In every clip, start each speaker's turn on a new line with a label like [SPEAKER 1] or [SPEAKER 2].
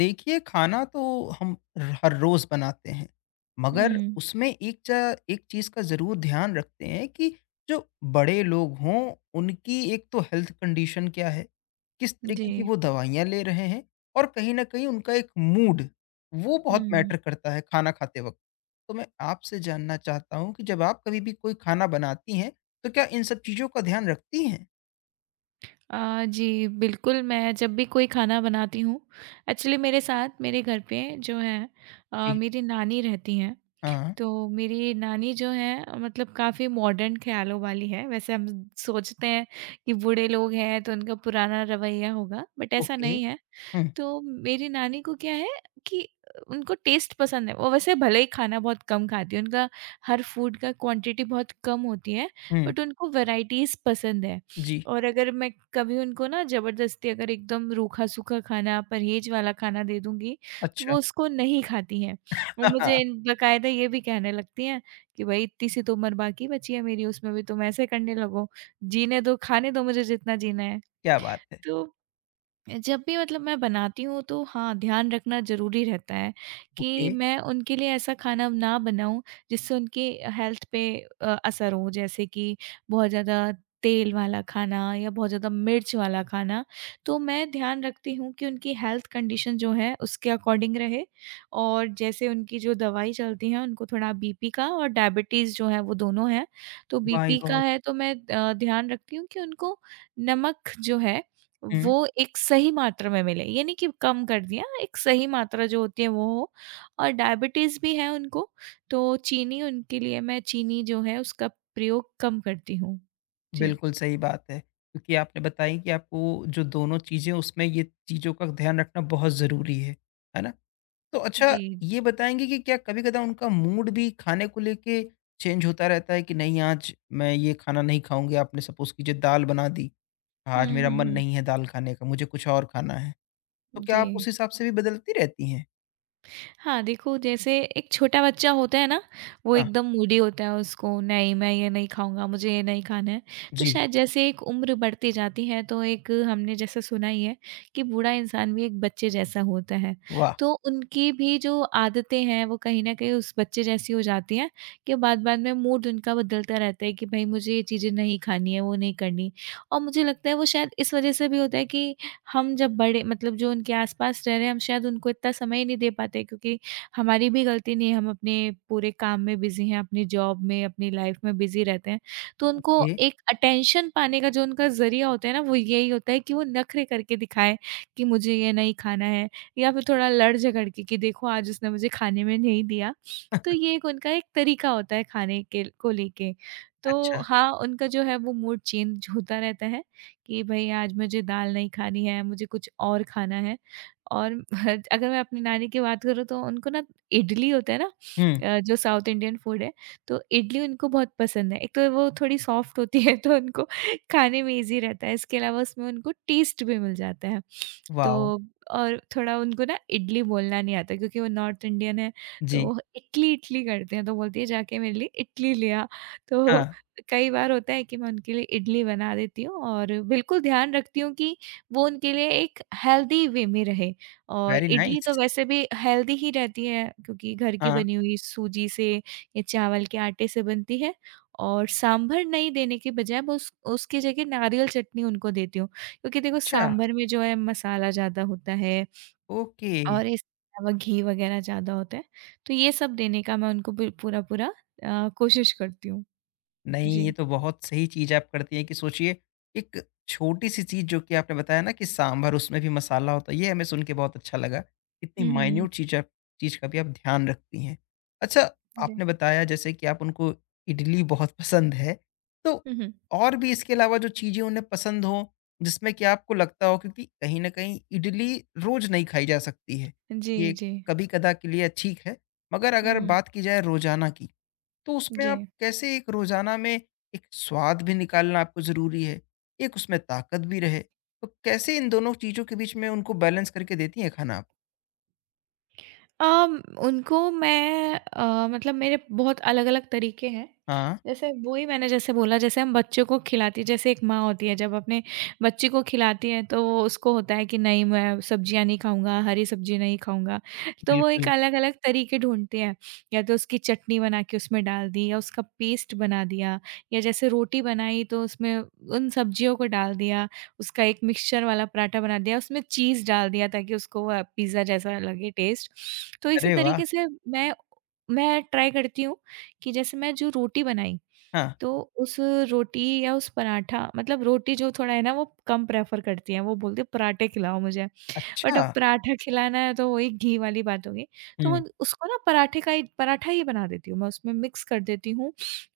[SPEAKER 1] देखिए, खाना तो हम र हर रोज़ बनाते हैं, मगर
[SPEAKER 2] हुँ,
[SPEAKER 1] उसमें एक चीज़ का ज़रूर ध्यान रखते हैं कि जो बड़े लोग हों, उनकी एक तो हेल्थ कंडीशन क्या है, किस
[SPEAKER 2] जी।
[SPEAKER 1] तरीके की वो दवाइयाँ ले रहे हैं और कहीं न कहीं उनका एक मूड, वो बहुत
[SPEAKER 2] हुँ।
[SPEAKER 1] मैटर करता है खाना खाते वक़्त। तो मैं आपसे जानना चाहता हूँ कि जब आप कभी भी कोई खाना बनाती हैं, तो क्या इन सब चीज़ों का ध्यान रखती हैं?
[SPEAKER 2] जी, बिल्कुल, मैं जब भी कोई खाना बनाती हूँ एक्चुअली मेरे साथ मेरे घर पे जो है
[SPEAKER 1] जी।
[SPEAKER 2] मेरी नानी रहती हैं।
[SPEAKER 1] हाँ,
[SPEAKER 2] तो मेरी नानी जो है मतलब काफ़ी मॉडर्न ख़्यालों वाली है। वैसे हम सोचते हैं कि बूढ़े लोग हैं तो उनका पुराना रवैया होगा, बट ऐसा
[SPEAKER 1] ओके।
[SPEAKER 2] नहीं है।
[SPEAKER 1] हुँ,
[SPEAKER 2] तो मेरी नानी को क्या है कि उनको टेस्ट पसंद है। वो वैसे भले ही खाना बहुत कम खाती है, उनका हर फूड का क्वांटिटी बहुत कम होती है,
[SPEAKER 1] हुँ।
[SPEAKER 2] बट उनको वैराइटीज़ पसंद है।
[SPEAKER 1] जी,
[SPEAKER 2] और अगर मैं कभी उनको ना ज़बरदस्ती अगर एकदम रूखा-सूखा खाना, परहेज वाला खाना दे दूँगी, तो
[SPEAKER 1] अच्छा।
[SPEAKER 2] वो उसको नहीं खाती हैं। वो मुझे बाकायदा ये भी कहने लगती हैं कि भई इतनी सी तो उम्र बाकी बची है मेरी, उसमें भी तुम ऐसे करने लगो। जीने दो, खाने दो मुझे जितना जीना है।
[SPEAKER 1] क्या बात है!
[SPEAKER 2] तो जब भी मतलब मैं बनाती हूँ तो हाँ, ध्यान रखना ज़रूरी रहता है
[SPEAKER 1] ओके,
[SPEAKER 2] कि मैं उनके लिए ऐसा खाना ना बनाऊँ जिससे उनकी हेल्थ पे असर हो। जैसे कि बहुत ज़्यादा तेल वाला खाना या बहुत ज़्यादा मिर्च वाला खाना। तो मैं ध्यान रखती हूँ कि उनकी हेल्थ कंडीशन जो है उसके अकॉर्डिंग रहे और जैसे उनकी जो दवाई चलती है उनको थोड़ा बीपी का और डायबिटीज़ जो है वो दोनों है। तो
[SPEAKER 1] माय
[SPEAKER 2] बीपी का
[SPEAKER 1] गॉड!
[SPEAKER 2] है तो मैं ध्यान रखती हूँ कि उनको नमक जो है
[SPEAKER 1] हुँ,
[SPEAKER 2] वो एक सही मात्रा में मिले, ये नहीं कि कम कर दिया, एक सही मात्रा जो होती है वो हो। और डायबिटीज़ भी है उनको, तो चीनी उनके लिए मैं चीनी जो है उसका प्रयोग कम करती हूँ। जी।
[SPEAKER 1] बिल्कुल सही बात है, क्योंकि आपने बताई कि आपको जो दोनों चीज़ें उसमें ये चीज़ों का ध्यान रखना बहुत ज़रूरी है ना? तो अच्छा
[SPEAKER 2] जी।
[SPEAKER 1] ये बताएँगे कि क्या कभी-कदा उनका मूड भी खाने को लेके चेंज होता रहता है कि नहीं आज मैं ये खाना नहीं खाऊँगी, आपने सपोज़ कीजिए दाल बना दी, आज
[SPEAKER 2] हुँ,
[SPEAKER 1] मेरा
[SPEAKER 2] हुँ,
[SPEAKER 1] मन
[SPEAKER 2] हुँ।
[SPEAKER 1] नहीं है दाल खाने का, मुझे कुछ और खाना है, तो क्या
[SPEAKER 2] जी।
[SPEAKER 1] आप उस हिसाब से भी बदलती रहती हैं?
[SPEAKER 2] हाँ, देखो जैसे एक छोटा बच्चा होता है ना, वो
[SPEAKER 1] हाँ,
[SPEAKER 2] एकदम मूडी होता है उसको नहीं मैं ये नहीं खाऊँगा, मुझे ये नहीं खाना है। तो
[SPEAKER 1] जी,
[SPEAKER 2] शायद जैसे एक उम्र बढ़ती जाती है तो एक हमने जैसे सुना ही है कि बूढ़ा इंसान भी एक बच्चे जैसा होता है।
[SPEAKER 1] वाह!
[SPEAKER 2] तो उनकी भी जो आदतें हैं वो कहीं न कहीं उस बच्चे जैसी हो जाती हैं कि बाद-बाद में मूड उनका बदलता रहता है कि भई मुझे ये चीज़ें नहीं खानी है, वो नहीं करनी। और मुझे लगता है वो शायद इस वज़ह से भी होता है कि हम जब बड़े मतलब जो उनके आसपास रह रहे हैं, हम शायद उनको इतना समय ही नहीं दे पाते क्योंकि हमारी भी गलती नहीं है, हम अपने पूरे काम में बिज़ी हैं, अपनी जॉब में, अपनी लाइफ में बिज़ी रहते हैं। तो उनको
[SPEAKER 1] ओके,
[SPEAKER 2] एक अटेंशन पाने का जो उनका ज़रिया होता है ना, वो यही होता है कि वो नखरे करके दिखाएँ कि मुझे ये नहीं खाना है या फिर थोड़ा लड़-झगड़ के कि देखो आज उसने मुझे खाने में नहीं दिया। तो ये एक उनका एक तरीका होता है खाने के को लेके। तो
[SPEAKER 1] अच्छा,
[SPEAKER 2] हाँ, उनका जो है वो मूड चेंज होता रहता है। कि भई आज मुझे दाल नहीं खानी है, मुझे कुछ और खाना है और अगर मैं अपनी नानी की बात करूँ तो उनको ना इडली होता है ना
[SPEAKER 1] हुँ,
[SPEAKER 2] जो साउथ इंडियन फूड है, तो इडली उनको बहुत पसंद है। एक तो वो थोड़ी सॉफ्ट होती है तो उनको खाने में ईज़ी रहता है, इसके अलावा उसमें उनको टेस्ट भी मिल जाता है। तो
[SPEAKER 1] वॉव!
[SPEAKER 2] और थोड़ा उनको ना इडली बोलना नहीं आता क्योंकि वो नॉर्थ इंडियन है,
[SPEAKER 1] जी,
[SPEAKER 2] तो इटली-इटली करते हैं, तो बोलती है जाके मेरे लिए इटली ले आ। तो
[SPEAKER 1] हाँ।
[SPEAKER 2] कई बार होता है कि मैं उनके लिए इडली बना देती हूँ और बिल्कुल ध्यान रखती हूँ कि वो उनके लिए एक हेल्दी वे में रहे और
[SPEAKER 1] वेरी
[SPEAKER 2] इडली तो
[SPEAKER 1] नाइस
[SPEAKER 2] वैसे भी हेल्दी ही रहती है क्योंकि घर की
[SPEAKER 1] हाँ,
[SPEAKER 2] बनी हुई सूजी से या चावल के आटे से बनती है और सांभर नहीं देने के बजाय मैं उस उसकी जगह नारियल चटनी उनको देती हूँ क्योंकि देखो
[SPEAKER 1] अच्छा,
[SPEAKER 2] सांभर में जो है मसाला ज़्यादा होता है
[SPEAKER 1] ओके।
[SPEAKER 2] और इसके अलावा घी वगैरह ज़्यादा होता है तो ये सब देने का मैं उनको पूरा पूरा कोशिश करती हूँ
[SPEAKER 1] नहीं, ये
[SPEAKER 2] जी
[SPEAKER 1] तो बहुत सही चीज़ आप करती हैं कि सोचिए, एक छोटी-सी चीज़ जो कि आपने बताया ना कि सांभर उसमें भी मसाला होता है, ये हमें सुन के बहुत अच्छा लगा। इतनी
[SPEAKER 2] हम्म
[SPEAKER 1] माइन्यूट चीज़ आप चीज़ का भी आप ध्यान रखती हैं। अच्छा,
[SPEAKER 2] जी।
[SPEAKER 1] आपने बताया जैसे कि आप उनको इडली बहुत पसंद है, तो
[SPEAKER 2] हुँ, हुँ।
[SPEAKER 1] और भी इसके अलावा जो चीज़ें उन्हें पसंद हों, जिसमें कि आपको लगता हो क्योंकि कहीं न कहीं इडली रोज़ नहीं खाई जा सकती है।
[SPEAKER 2] जी,
[SPEAKER 1] ये
[SPEAKER 2] जी।
[SPEAKER 1] कभी-कदा के लिए ठीक है, मगर
[SPEAKER 2] हुँ,
[SPEAKER 1] अगर
[SPEAKER 2] हुँ।
[SPEAKER 1] बात की जाए रोज़ाना की, तो उसमें
[SPEAKER 2] जी।
[SPEAKER 1] आप कैसे एक रोज़ाना में एक स्वाद भी निकालना आपको ज़रूरी है, एक उसमें ताकत भी रहे, तो कैसे इन दोनों चीज़ों के बीच में उनको बैलेंस करके देती हैं खाना आप?
[SPEAKER 2] अम, उनको मैं मतलब मेरे बहुत अलग-अलग तरीके हैं।
[SPEAKER 1] हाँ,
[SPEAKER 2] जैसे वही मैंने जैसे बोला जैसे हम बच्चों को खिलाती है जैसे एक माँ होती है जब अपने बच्चे को खिलाती है तो वो उसको होता है कि नहीं मैं सब्जियाँ नहीं खाऊँगा, हरी सब्ज़ी नहीं खाऊँगा। तो वो एक
[SPEAKER 1] बिल्कुल।
[SPEAKER 2] अलग-अलग तरीके ढूँढती है। या तो उसकी चटनी बना के उसमें डाल दी या उसका पेस्ट बना दिया या जैसे रोटी बनाई तो उसमें उन सब्जियों को डाल दिया उसका एक मिक्सचर वाला पराठा बना दिया, उसमें चीज़ डाल दिया ताकि उसको वो पिज़्ज़ा जैसा लगे टेस्ट। तो इसी
[SPEAKER 1] अरे वाह!
[SPEAKER 2] तरीके से मैं ट्राई करती हूँ कि जैसे मैं जो रोटी बनाई,
[SPEAKER 1] हाँ,
[SPEAKER 2] तो उस रोटी या उस पराठा मतलब रोटी जो थोड़ा है ना वो कम प्रेफ़र करती हैं, वो बोलती हैं पराठे खिलाओ मुझे।
[SPEAKER 1] अच्छा।
[SPEAKER 2] बट अब पराठा खिलाना है तो वही घी वाली बात हो गई। तो मैं
[SPEAKER 1] हुँ,
[SPEAKER 2] उसको ना पराठे का ही पराठा ही बना देती हूँ, मैं उसमें मिक्स कर देती हूँ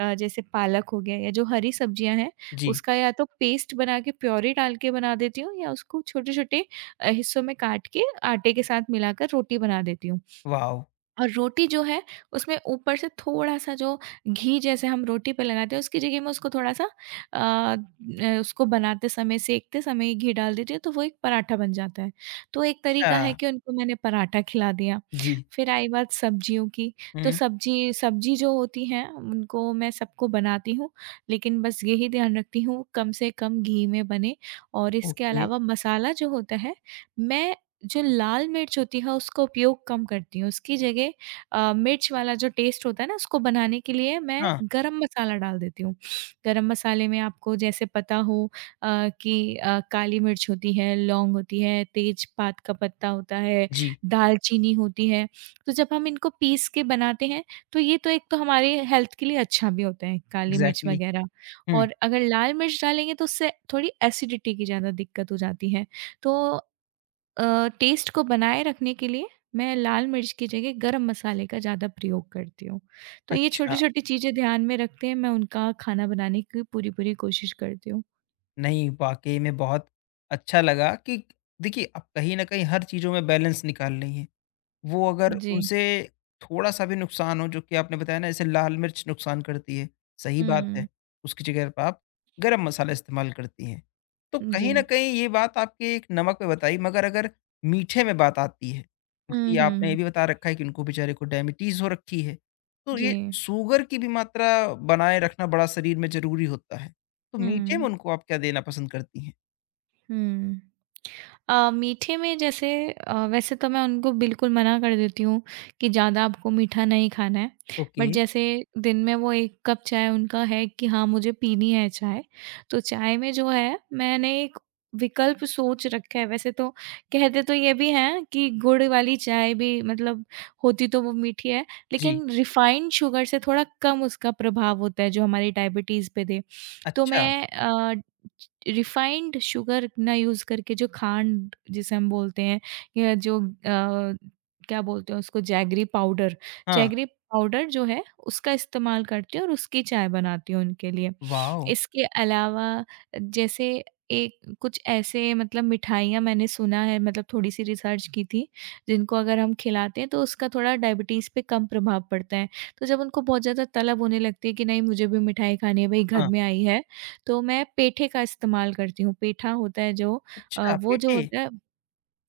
[SPEAKER 2] जैसे पालक हो गया या जो हरी सब्जियाँ हैं,
[SPEAKER 1] जी।
[SPEAKER 2] उसका या तो पेस्ट बना के प्योरी डाल के बना देती हूँ या उसको छोटे-छोटे हिस्सों में काट के आटे के साथ मिलाकर रोटी बना देती हूँ।
[SPEAKER 1] वॉव!
[SPEAKER 2] और रोटी जो है उसमें ऊपर से थोड़ा-सा जो घी जैसे हम रोटी पे लगाते हैं उसकी जगह में उसको थोड़ा-सा अ, न उसको बनाते समय, सेंकते समय ये घी डाल दीजिए तो वो एक पराठा बन जाता है। तो एक
[SPEAKER 1] अच्छा,
[SPEAKER 2] तरीका है कि उनको मैंने पराठा खिला दिया।
[SPEAKER 1] जी।
[SPEAKER 2] फिर आई बात सब्जियों की, तो
[SPEAKER 1] हुँ,
[SPEAKER 2] सब्जी सब्जी जो होती हैं उनको मैं सबको बनाती हूँ, लेकिन बस यही ध्यान रखती हूँ कम से कम घी में बने और इसके
[SPEAKER 1] ओके।
[SPEAKER 2] अलावा मसाला जो होता है मैं जो लाल मिर्च होती है उसका उपयोग कम करती हूँ। उसकी जगह मिर्च वाला जो टेस्ट होता है ना उसको बनाने के लिए मैं
[SPEAKER 1] हाँ,
[SPEAKER 2] गरम मसाला डाल देती हूँ। गरम मसाले में आपको जैसे पता हो कि काली मिर्च होती है, लौंग होती है, तेजपात का पत्ता होता है,
[SPEAKER 1] जी,
[SPEAKER 2] दालचीनी होती है। तो जब हम इनको पीस के बनाते हैं तो ये तो एक तो हमारे हेल्थ के लिए अच्छा भी होता है काली मिर्च
[SPEAKER 1] इग्ज़ैक्टली।
[SPEAKER 2] वगैरह
[SPEAKER 1] हुँ,
[SPEAKER 2] और अगर लाल मिर्च डालेंगे तो उससे थोड़ी एसिडिटी की ज़्यादा दिक्कत हो जाती है। तो टेस्ट को बनाए रखने के लिए मैं लाल मिर्च की जगह गरम मसाले का ज़्यादा प्रयोग करती हूँ। तो ये
[SPEAKER 1] अच्छा।
[SPEAKER 2] छोटी-छोटी चीज़ें ध्यान में रखते हैं मैं उनका खाना बनाने की पूरी-पूरी कोशिश करती हूँ।
[SPEAKER 1] नहीं, वाक़ई में बहुत अच्छा लगा कि देखिए, आप कहीं न कहीं हर चीज़ों में बैलेंस निकाल रही हैं। वो अगर
[SPEAKER 2] जी।
[SPEAKER 1] उनसे थोड़ा-सा भी नुकसान हो, जो कि आपने बताया ना जैसे लाल मिर्च नुकसान करती है, सही बात है,
[SPEAKER 2] हुँ।
[SPEAKER 1] उसकी जगह पे आप गरम मसाला इस्तेमाल करती हैं। तो
[SPEAKER 2] जी।
[SPEAKER 1] कहीं न कहीं ये बात आपके एक नमक पे बताई मगर अगर मीठे में बात आती है, क्योंकि
[SPEAKER 2] हुँ, हुँ,
[SPEAKER 1] आपने ये
[SPEAKER 2] हुँ।
[SPEAKER 1] भी बता रखा है कि उनको बेचारे को डायबिटीज़ हो रखी है, तो
[SPEAKER 2] जी।
[SPEAKER 1] ये शुगर की भी मात्रा बनाए रखना बड़ा शरीर में ज़रूरी होता है। तो मीठे में
[SPEAKER 2] हुँ,
[SPEAKER 1] उनको आप क्या देना पसंद करती हैं?
[SPEAKER 2] हुँ। मीठे में जैसे वैसे तो मैं उनको बिल्कुल मना कर देती हूँ कि ज़्यादा आपको मीठा नहीं खाना है। बट
[SPEAKER 1] ओके,
[SPEAKER 2] जैसे दिन में वो 1 कप चाय उनका है कि हाँ, मुझे पीनी है चाय। तो चाय में जो है मैंने एक विकल्प सोच रखा है। वैसे तो कहते तो ये भी हैं कि गुड़ वाली चाय भी मतलब होती तो वो मीठी है,
[SPEAKER 1] जी।
[SPEAKER 2] लेकिन रिफाइंड शुगर से थोड़ा कम उसका प्रभाव होता है जो हमारी डायबिटीज़ पे दे। तो
[SPEAKER 1] अच्छा,
[SPEAKER 2] मैं रिफाइंड शुगर ना यूज़ करके जो खांड जिसे हम बोलते हैं या जो क्या बोलते हैं उसको
[SPEAKER 1] हाँ,
[SPEAKER 2] जैगरी पाउडर जो है उसका इस्तेमाल करती हूँ और उसकी चाय बनाती हूँ उनके लिए।
[SPEAKER 1] वॉव!
[SPEAKER 2] इसके अलावा जैसे एक कुछ ऐसे मतलब मिठाइयाँ मैंने सुना है मतलब थोड़ी-सी रिसर्च की थी, जिनको अगर हम खिलाते हैं तो उसका थोड़ा डायबिटीज़ पे कम प्रभाव पड़ता है। तो जब उनको बहुत ज़्यादा तलब होने लगती है कि नहीं मुझे भी मिठाई खानी है, भई घर
[SPEAKER 1] हाँ,
[SPEAKER 2] में आई है तो मैं पेठे का इस्तेमाल करती हूँ। पेठा होता है जो
[SPEAKER 1] अच्छा
[SPEAKER 2] वो जो
[SPEAKER 1] पेठे,
[SPEAKER 2] होता है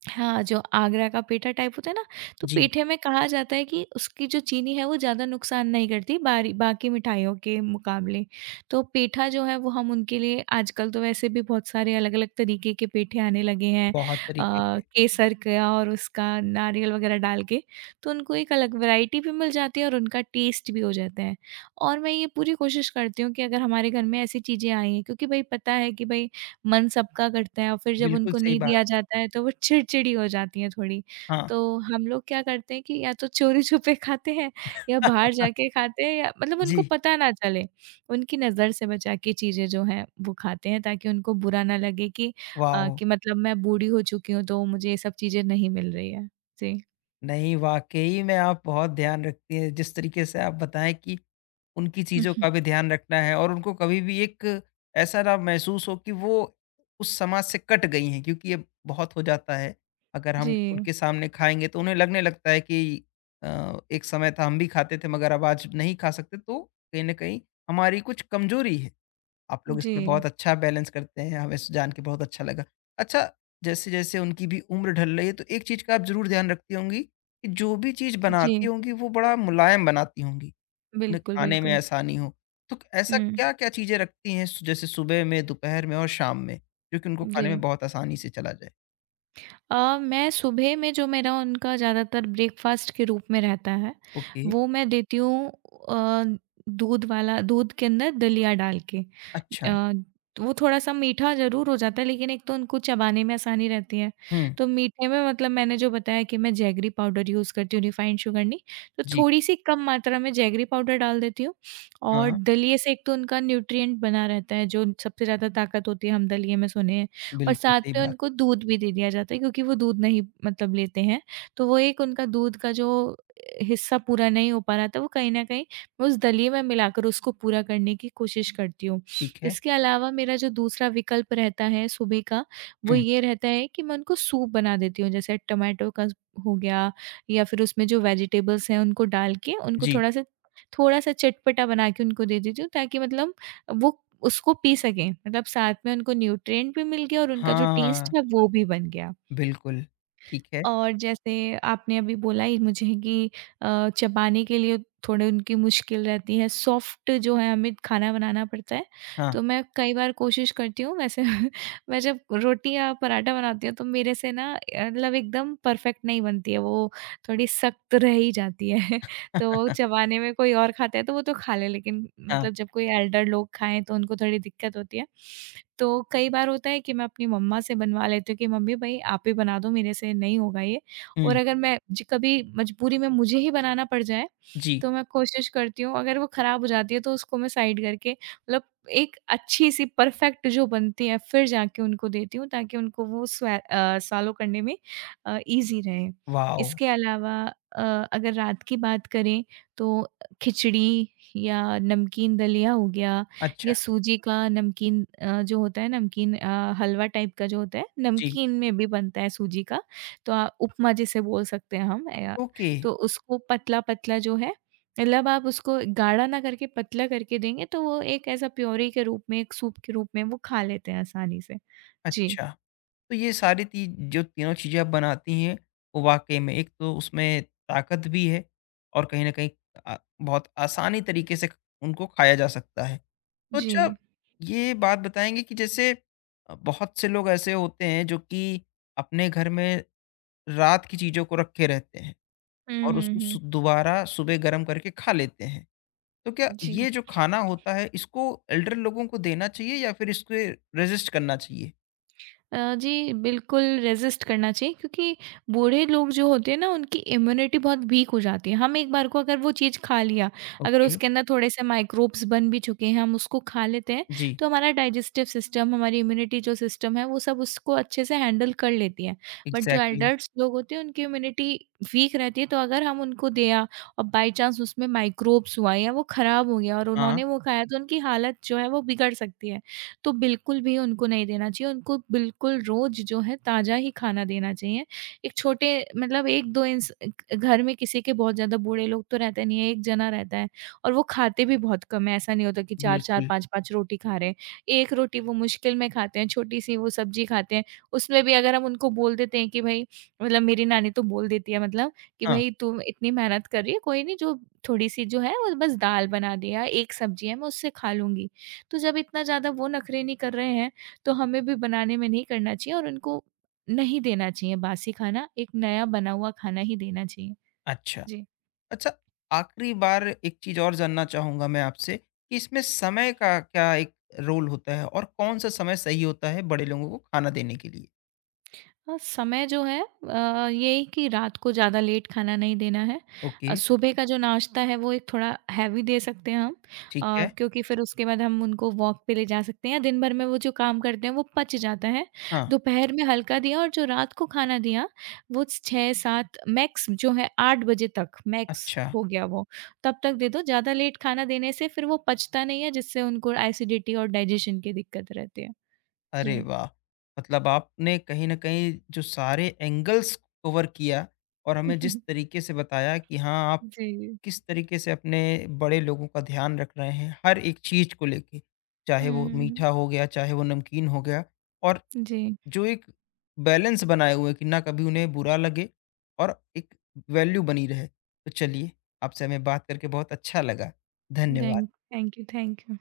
[SPEAKER 2] हाँ, जो आगरा का पेठा टाइप होता है ना, तो
[SPEAKER 1] जी।
[SPEAKER 2] पेठे में कहा जाता है कि उसकी जो चीनी है वो ज़्यादा नुकसान नहीं करती बारी बाकी मिठाइयों के मुकाबले। तो पेठा जो है वो हम उनके लिए आजकल तो वैसे भी बहुत सारे अलग-अलग तरीके के पेठे आने लगे हैं
[SPEAKER 1] बहुत तरीके के
[SPEAKER 2] केसर का और उसका नारियल वग़ैरह डाल के। तो उनको एक अलग वैरायटी भी मिल जाती है और उनका टेस्ट भी हो जाता है। और मैं ये पूरी कोशिश करती हूँ कि अगर हमारे घर में ऐसी चीज़ें आई हैं क्योंकि भई पता है कि भई मन सबका करता है और फिर जब
[SPEAKER 1] बिल्कुल
[SPEAKER 2] उनको
[SPEAKER 1] सही
[SPEAKER 2] नहीं
[SPEAKER 1] बात।
[SPEAKER 2] दिया जाता है तो वो चिड़चिड़ी हो जाती हैं थोड़ी।
[SPEAKER 1] हाँ।
[SPEAKER 2] तो हम लोग क्या करते हैं कि या तो चोरी-छुपे खाते हैं या बाहर जाके खाते हैं या मतलब उनको
[SPEAKER 1] जी,
[SPEAKER 2] पता ना चले। उनकी नज़र से बचा के चीज़ें जो हैं वो खाते हैं ताकि उनको बुरा ना लगे कि
[SPEAKER 1] वाओ!
[SPEAKER 2] कि मतलब मैं बूढ़ी हो चुकी हूँ तो मुझे ये सब चीज़ें नहीं मिल रही है। जी।
[SPEAKER 1] नहीं, वाक़ई में आप बहुत ध्यान रखती हैं, जिस तरीके से आप बताएँ कि उनकी चीज़ों का भी ध्यान रखना है और उनको कभी भी एक ऐसा ना महसूस हो कि वो उस समाज से कट गई हैं, क्योंकि ये बहुत हो जाता है। अगर हम
[SPEAKER 2] जी,
[SPEAKER 1] उनके सामने खाएँगे तो उन्हें लगने लगता है कि एक समय था हम भी खाते थे मगर अब आज नहीं खा सकते, तो कहीं न कहीं हमारी कुछ कमज़ोरी है। आप लोग
[SPEAKER 2] जी,
[SPEAKER 1] इसमें बहुत अच्छा बैलेंस करते हैं, हमें स जान के बहुत अच्छा लगा। अच्छा, जैसे-जैसे उनकी भी उम्र ढल रही है, तो एक चीज़ का आप ज़रूर ध्यान रखती होंगी कि जो भी चीज़
[SPEAKER 2] जी।
[SPEAKER 1] बनाती होंगी, वो बड़ा मुलायम बनाती होंगी, उन्हें
[SPEAKER 2] बिल्कुल,
[SPEAKER 1] खाने में
[SPEAKER 2] बिल्कुल।
[SPEAKER 1] आसानी हो। तो ऐसा
[SPEAKER 2] हुँ,
[SPEAKER 1] क्या-क्या चीज़ें रखती हैं स जैसे सुबह में, दोपहर में और शाम में, जो कि उनको खाने
[SPEAKER 2] जी।
[SPEAKER 1] में बहुत आसानी से चला जाए?
[SPEAKER 2] मैं सुबह में जो मेरा उनका ज़्यादातर ब्रेकफ़ास्ट के रूप में रहता है,
[SPEAKER 1] ओके,
[SPEAKER 2] वो मैं देती हूँ अ, दूध वाला दूध के अंदर दलिया डाल के।
[SPEAKER 1] अच्छा।
[SPEAKER 2] अ, वो थोड़ा-सा मीठा ज़रूर हो जाता है लेकिन एक तो उनको चबाने में आसानी रहती है।
[SPEAKER 1] हुँ,
[SPEAKER 2] तो मीठे में मतलब मैंने जो बताया कि मैं जैगरी पाउडर यूज़ करती हूँ, रिफ़ाइंड शुगर नहीं। तो
[SPEAKER 1] जी।
[SPEAKER 2] थोड़ी-सी कम मात्रा में जैगरी पाउडर डाल देती हूँ, और
[SPEAKER 1] हाँ,
[SPEAKER 2] दलिए से एक तो उनका न्यूट्रिएंट बना रहता है, जो सबसे ज़्यादा ताकत होती है, हम दलिए में सुने हैं। और
[SPEAKER 1] बिल्कुल
[SPEAKER 2] साथ
[SPEAKER 1] सही
[SPEAKER 2] में
[SPEAKER 1] बात।
[SPEAKER 2] उनको दूध भी दे दिया जाता है, क्योंकि वो दूध नहीं मतलब लेते हैं। तो वो एक उनका दूध का जो हिस्सा पूरा नहीं हो पा रहा था, वो कहीं न कहीं मैं उस दलिए में मिलाकर उसको पूरा करने की कोशिश करती हूँ।
[SPEAKER 1] ठीक है।
[SPEAKER 2] इसके अलावा मेरा जो दूसरा विकल्प रहता है सुबह का, वो
[SPEAKER 1] हुँ,
[SPEAKER 2] ये रहता है कि मैं उनको सूप बना देती हूँ। जैसे टोमेटो का हो गया, या फिर उसमें जो वेजिटेबल्स हैं उनको डाल के उनको
[SPEAKER 1] जी।
[SPEAKER 2] थोड़ा-सा थोड़ा-सा चटपटा बना के उनको दे देती हूँ, ताकि मतलब वो उसको पी सकें, मतलब साथ में उनको न्यूट्रिएंट भी मिल गया और उनका जो टेस्ट
[SPEAKER 1] हाँ,
[SPEAKER 2] है वो भी बन गया।
[SPEAKER 1] बिल्कुल। ठीक है।
[SPEAKER 2] और जैसे आपने अभी बोला ही मुझे कि चबाने के लिए थोड़े उनकी मुश्किल रहती है, सॉफ्ट जो है हमें खाना बनाना पड़ता है।
[SPEAKER 1] हाँ।
[SPEAKER 2] तो मैं कई बार कोशिश करती हूँ वैसे। मैं जब रोटी या पराठा बनाती हूँ तो मेरे से ना मतलब एकदम परफेक्ट नहीं बनती है, वो थोड़ी सख्त रह ही जाती है। तो चबाने में कोई और खाता है तो वो तो खा ले, लेकिन
[SPEAKER 1] हाँ,
[SPEAKER 2] मतलब जब कोई एल्डर लोग खाएँ तो उनको थोड़ी दिक्कत होती है। तो कई बार होता है कि मैं अपनी मम्मा से बनवा लेती हूँ कि मम्मी भई आप ही बना दो, मेरे से नहीं होगा ये। और
[SPEAKER 1] हुँ,
[SPEAKER 2] अगर मैं ज कभी मजबूरी में मुझे ही बनाना पड़ जाए
[SPEAKER 1] जी।
[SPEAKER 2] तो मैं कोशिश करती हूँ, अगर वो खराब हो जाती है तो उसको मैं साइड करके मतलब एक अच्छी-सी परफेक्ट जो बनती है फिर जाके उनको देती हूँ, ताकि उनको वो सॉलो करने में ईज़ी रहे।
[SPEAKER 1] वॉव!
[SPEAKER 2] इसके अलावा अगर रात की बात करें तो खिचड़ी या नमकीन दलिया हो गया,
[SPEAKER 1] अच्छा,
[SPEAKER 2] या सूजी का नमकीन जो होता है, नमकीन हलवा टाइप का जो होता है,
[SPEAKER 1] जी,
[SPEAKER 2] नमकीन में भी बनता है सूजी का, तो उपमा जिसे बोल सकते हैं हम,
[SPEAKER 1] ओके,
[SPEAKER 2] तो उसको पतला-पतला जो है, मतलब आप उसको गाढ़ा ना करके पतला करके देंगे तो वो एक ऐसा प्योरी के रूप में, एक सूप के रूप में वो खा लेते हैं आसानी से। जी।
[SPEAKER 1] अच्छा। तो ये सारी ती जो तीनों चीज़ें आप बनाती हैं, वो वाक़ई में एक तो उसमें ताकत भी है और कहीं न कहीं अ, बहुत आसानी तरीके से ख उनको खाया जा सकता है। तो अच्छा,
[SPEAKER 2] जी।
[SPEAKER 1] ये बात बताएँगे कि जैसे बहुत से लोग ऐसे होते हैं जो कि अपने घर में रात की चीज़ों को रखे रहते हैं
[SPEAKER 2] हुँ,
[SPEAKER 1] और
[SPEAKER 2] हुँ,
[SPEAKER 1] उसको सु
[SPEAKER 2] हुँ।
[SPEAKER 1] दोबारा सुबह गरम करके खा लेते हैं। तो क्या
[SPEAKER 2] जी।
[SPEAKER 1] ये जो खाना होता है इसको एल्डर लोगों को देना चाहिए या फिर इसके रेज़िस्ट करना चाहिए?
[SPEAKER 2] जी, बिल्कुल रेज़िस्ट करना चाहिए, क्योंकि बूढ़े लोग जो होते हैं ना उनकी इम्यूनिटी बहुत वीक हो जाती है। हम एक बार को अगर वो चीज़ खा लिया, अगर
[SPEAKER 1] ओके,
[SPEAKER 2] उसके अंदर थोड़े-से माइक्रोब्स बन भी चुके हैं, हम उसको खा लेते हैं,
[SPEAKER 1] जी,
[SPEAKER 2] तो हमारा डाइजेस्टिव सिस्टम, हमारी इम्यूनिटी जो सिस्टम है वो सब उसको अच्छे से हैंडल कर लेती है। बट जो
[SPEAKER 1] एग्ज़ैक्टली
[SPEAKER 2] एडल्ट्स लोग होते हैं उनकी इम्यूनिटी वीक रहती है, तो अगर हम उनको दिया और बाय चांस उसमें माइक्रोब्स हुआ या वो ख़राब हो गया और
[SPEAKER 1] हाँ,
[SPEAKER 2] उन्होंने वो खाया तो उनकी हालत जो है वो बिगड़ सकती है। तो बिल्कुल भी उनको नहीं देना चाहिए। उनको बिल्कुल रोज़ जो है ताज़ा ही खाना देना चाहिए। एक छोटे मतलब 1-2 इंस ग घर में किसी के बहुत ज़्यादा बूढ़े लोग तो रहते नहीं है, 1 जना रहता है और वो खाते भी बहुत कम है। ऐसा नहीं होता कि 4-4
[SPEAKER 1] बिल्कुल,
[SPEAKER 2] 5-5 रोटी खा रहे हैं। 1 रोटी वो मुश्किल में खाते हैं, छोटी-सी वो सब्ज़ी खाते हैं। उसमें भी अगर हम उनको बोल देते हैं कि भई मतलब मेरी नानी तो बोल देती है, मतलब कि
[SPEAKER 1] हाँ,
[SPEAKER 2] भई तुम इतनी मेहनत कर रही है, कोई नहीं, जो थोड़ी-सी जो है वो बस दाल बना दिया, 1 सब्ज़ी है मैं उससे खा लूँगी। तो जब इतना ज़्यादा वो नखरे नहीं कर रहे हैं, तो हमें भी बनाने में नहीं करना चाहिए और उनको नहीं देना चाहिए बासी खाना, एक नया बना हुआ खाना ही देना चाहिए।
[SPEAKER 1] अच्छा।
[SPEAKER 2] जी।
[SPEAKER 1] अच्छा, आखिरी बार एक चीज़ और जानना चाहूँगा मैं आपसे कि इसमें समय का क्या एक रोल होता है और कौन-सा समय सही होता है बड़े लोगों को खाना देने के लिए?
[SPEAKER 2] हाँ, समय जो है, ये कि रात को ज़्यादा लेट खाना नहीं देना है।
[SPEAKER 1] ओके,
[SPEAKER 2] सुबह का जो नाश्ता है वो एक थोड़ा हैवी दे सकते हैं हम,
[SPEAKER 1] ठीक है,
[SPEAKER 2] क्योंकि फिर उसके बाद हम उनको वॉक पे ले जा सकते हैं या दिन भर में वो जो काम करते हैं वो पच जाता है।
[SPEAKER 1] हाँ,
[SPEAKER 2] दोपहर में हल्का दिया, और जो रात को खाना दिया वो 6-7 मैक्स जो है, 8 बजे तक मैक्स
[SPEAKER 1] अच्छा,
[SPEAKER 2] हो गया वो, तब तक दे दो। ज़्यादा लेट खाना देने से फिर वो पचता नहीं है, जिससे उनको एसिडिटी और डाइजेशन की दिक्कत रहती है।
[SPEAKER 1] अरे
[SPEAKER 2] जी।
[SPEAKER 1] वाह! मतलब आपने कहीं न कहीं जो सारे एंगल्स कवर किया और हमें जिस तरीके से बताया कि हाँ, आप
[SPEAKER 2] जी।
[SPEAKER 1] किस तरीके से अपने बड़े लोगों का ध्यान रख रहे हैं हर एक चीज को लेके
[SPEAKER 2] हुँ,
[SPEAKER 1] चाहे वो
[SPEAKER 2] हुँ, हुँ।
[SPEAKER 1] मीठा हो गया चाहे वो नमकीन हो गया और
[SPEAKER 2] Jee,
[SPEAKER 1] जो एक बैलेंस बनाए हुए कि ना कभी उन्हें बुरा लगे और एक वैल्यू बनी रहे तो चलिए आपसे हमें बात करके बहुत अच्छा लगा धन्यवाद।
[SPEAKER 2] thank you, thank you.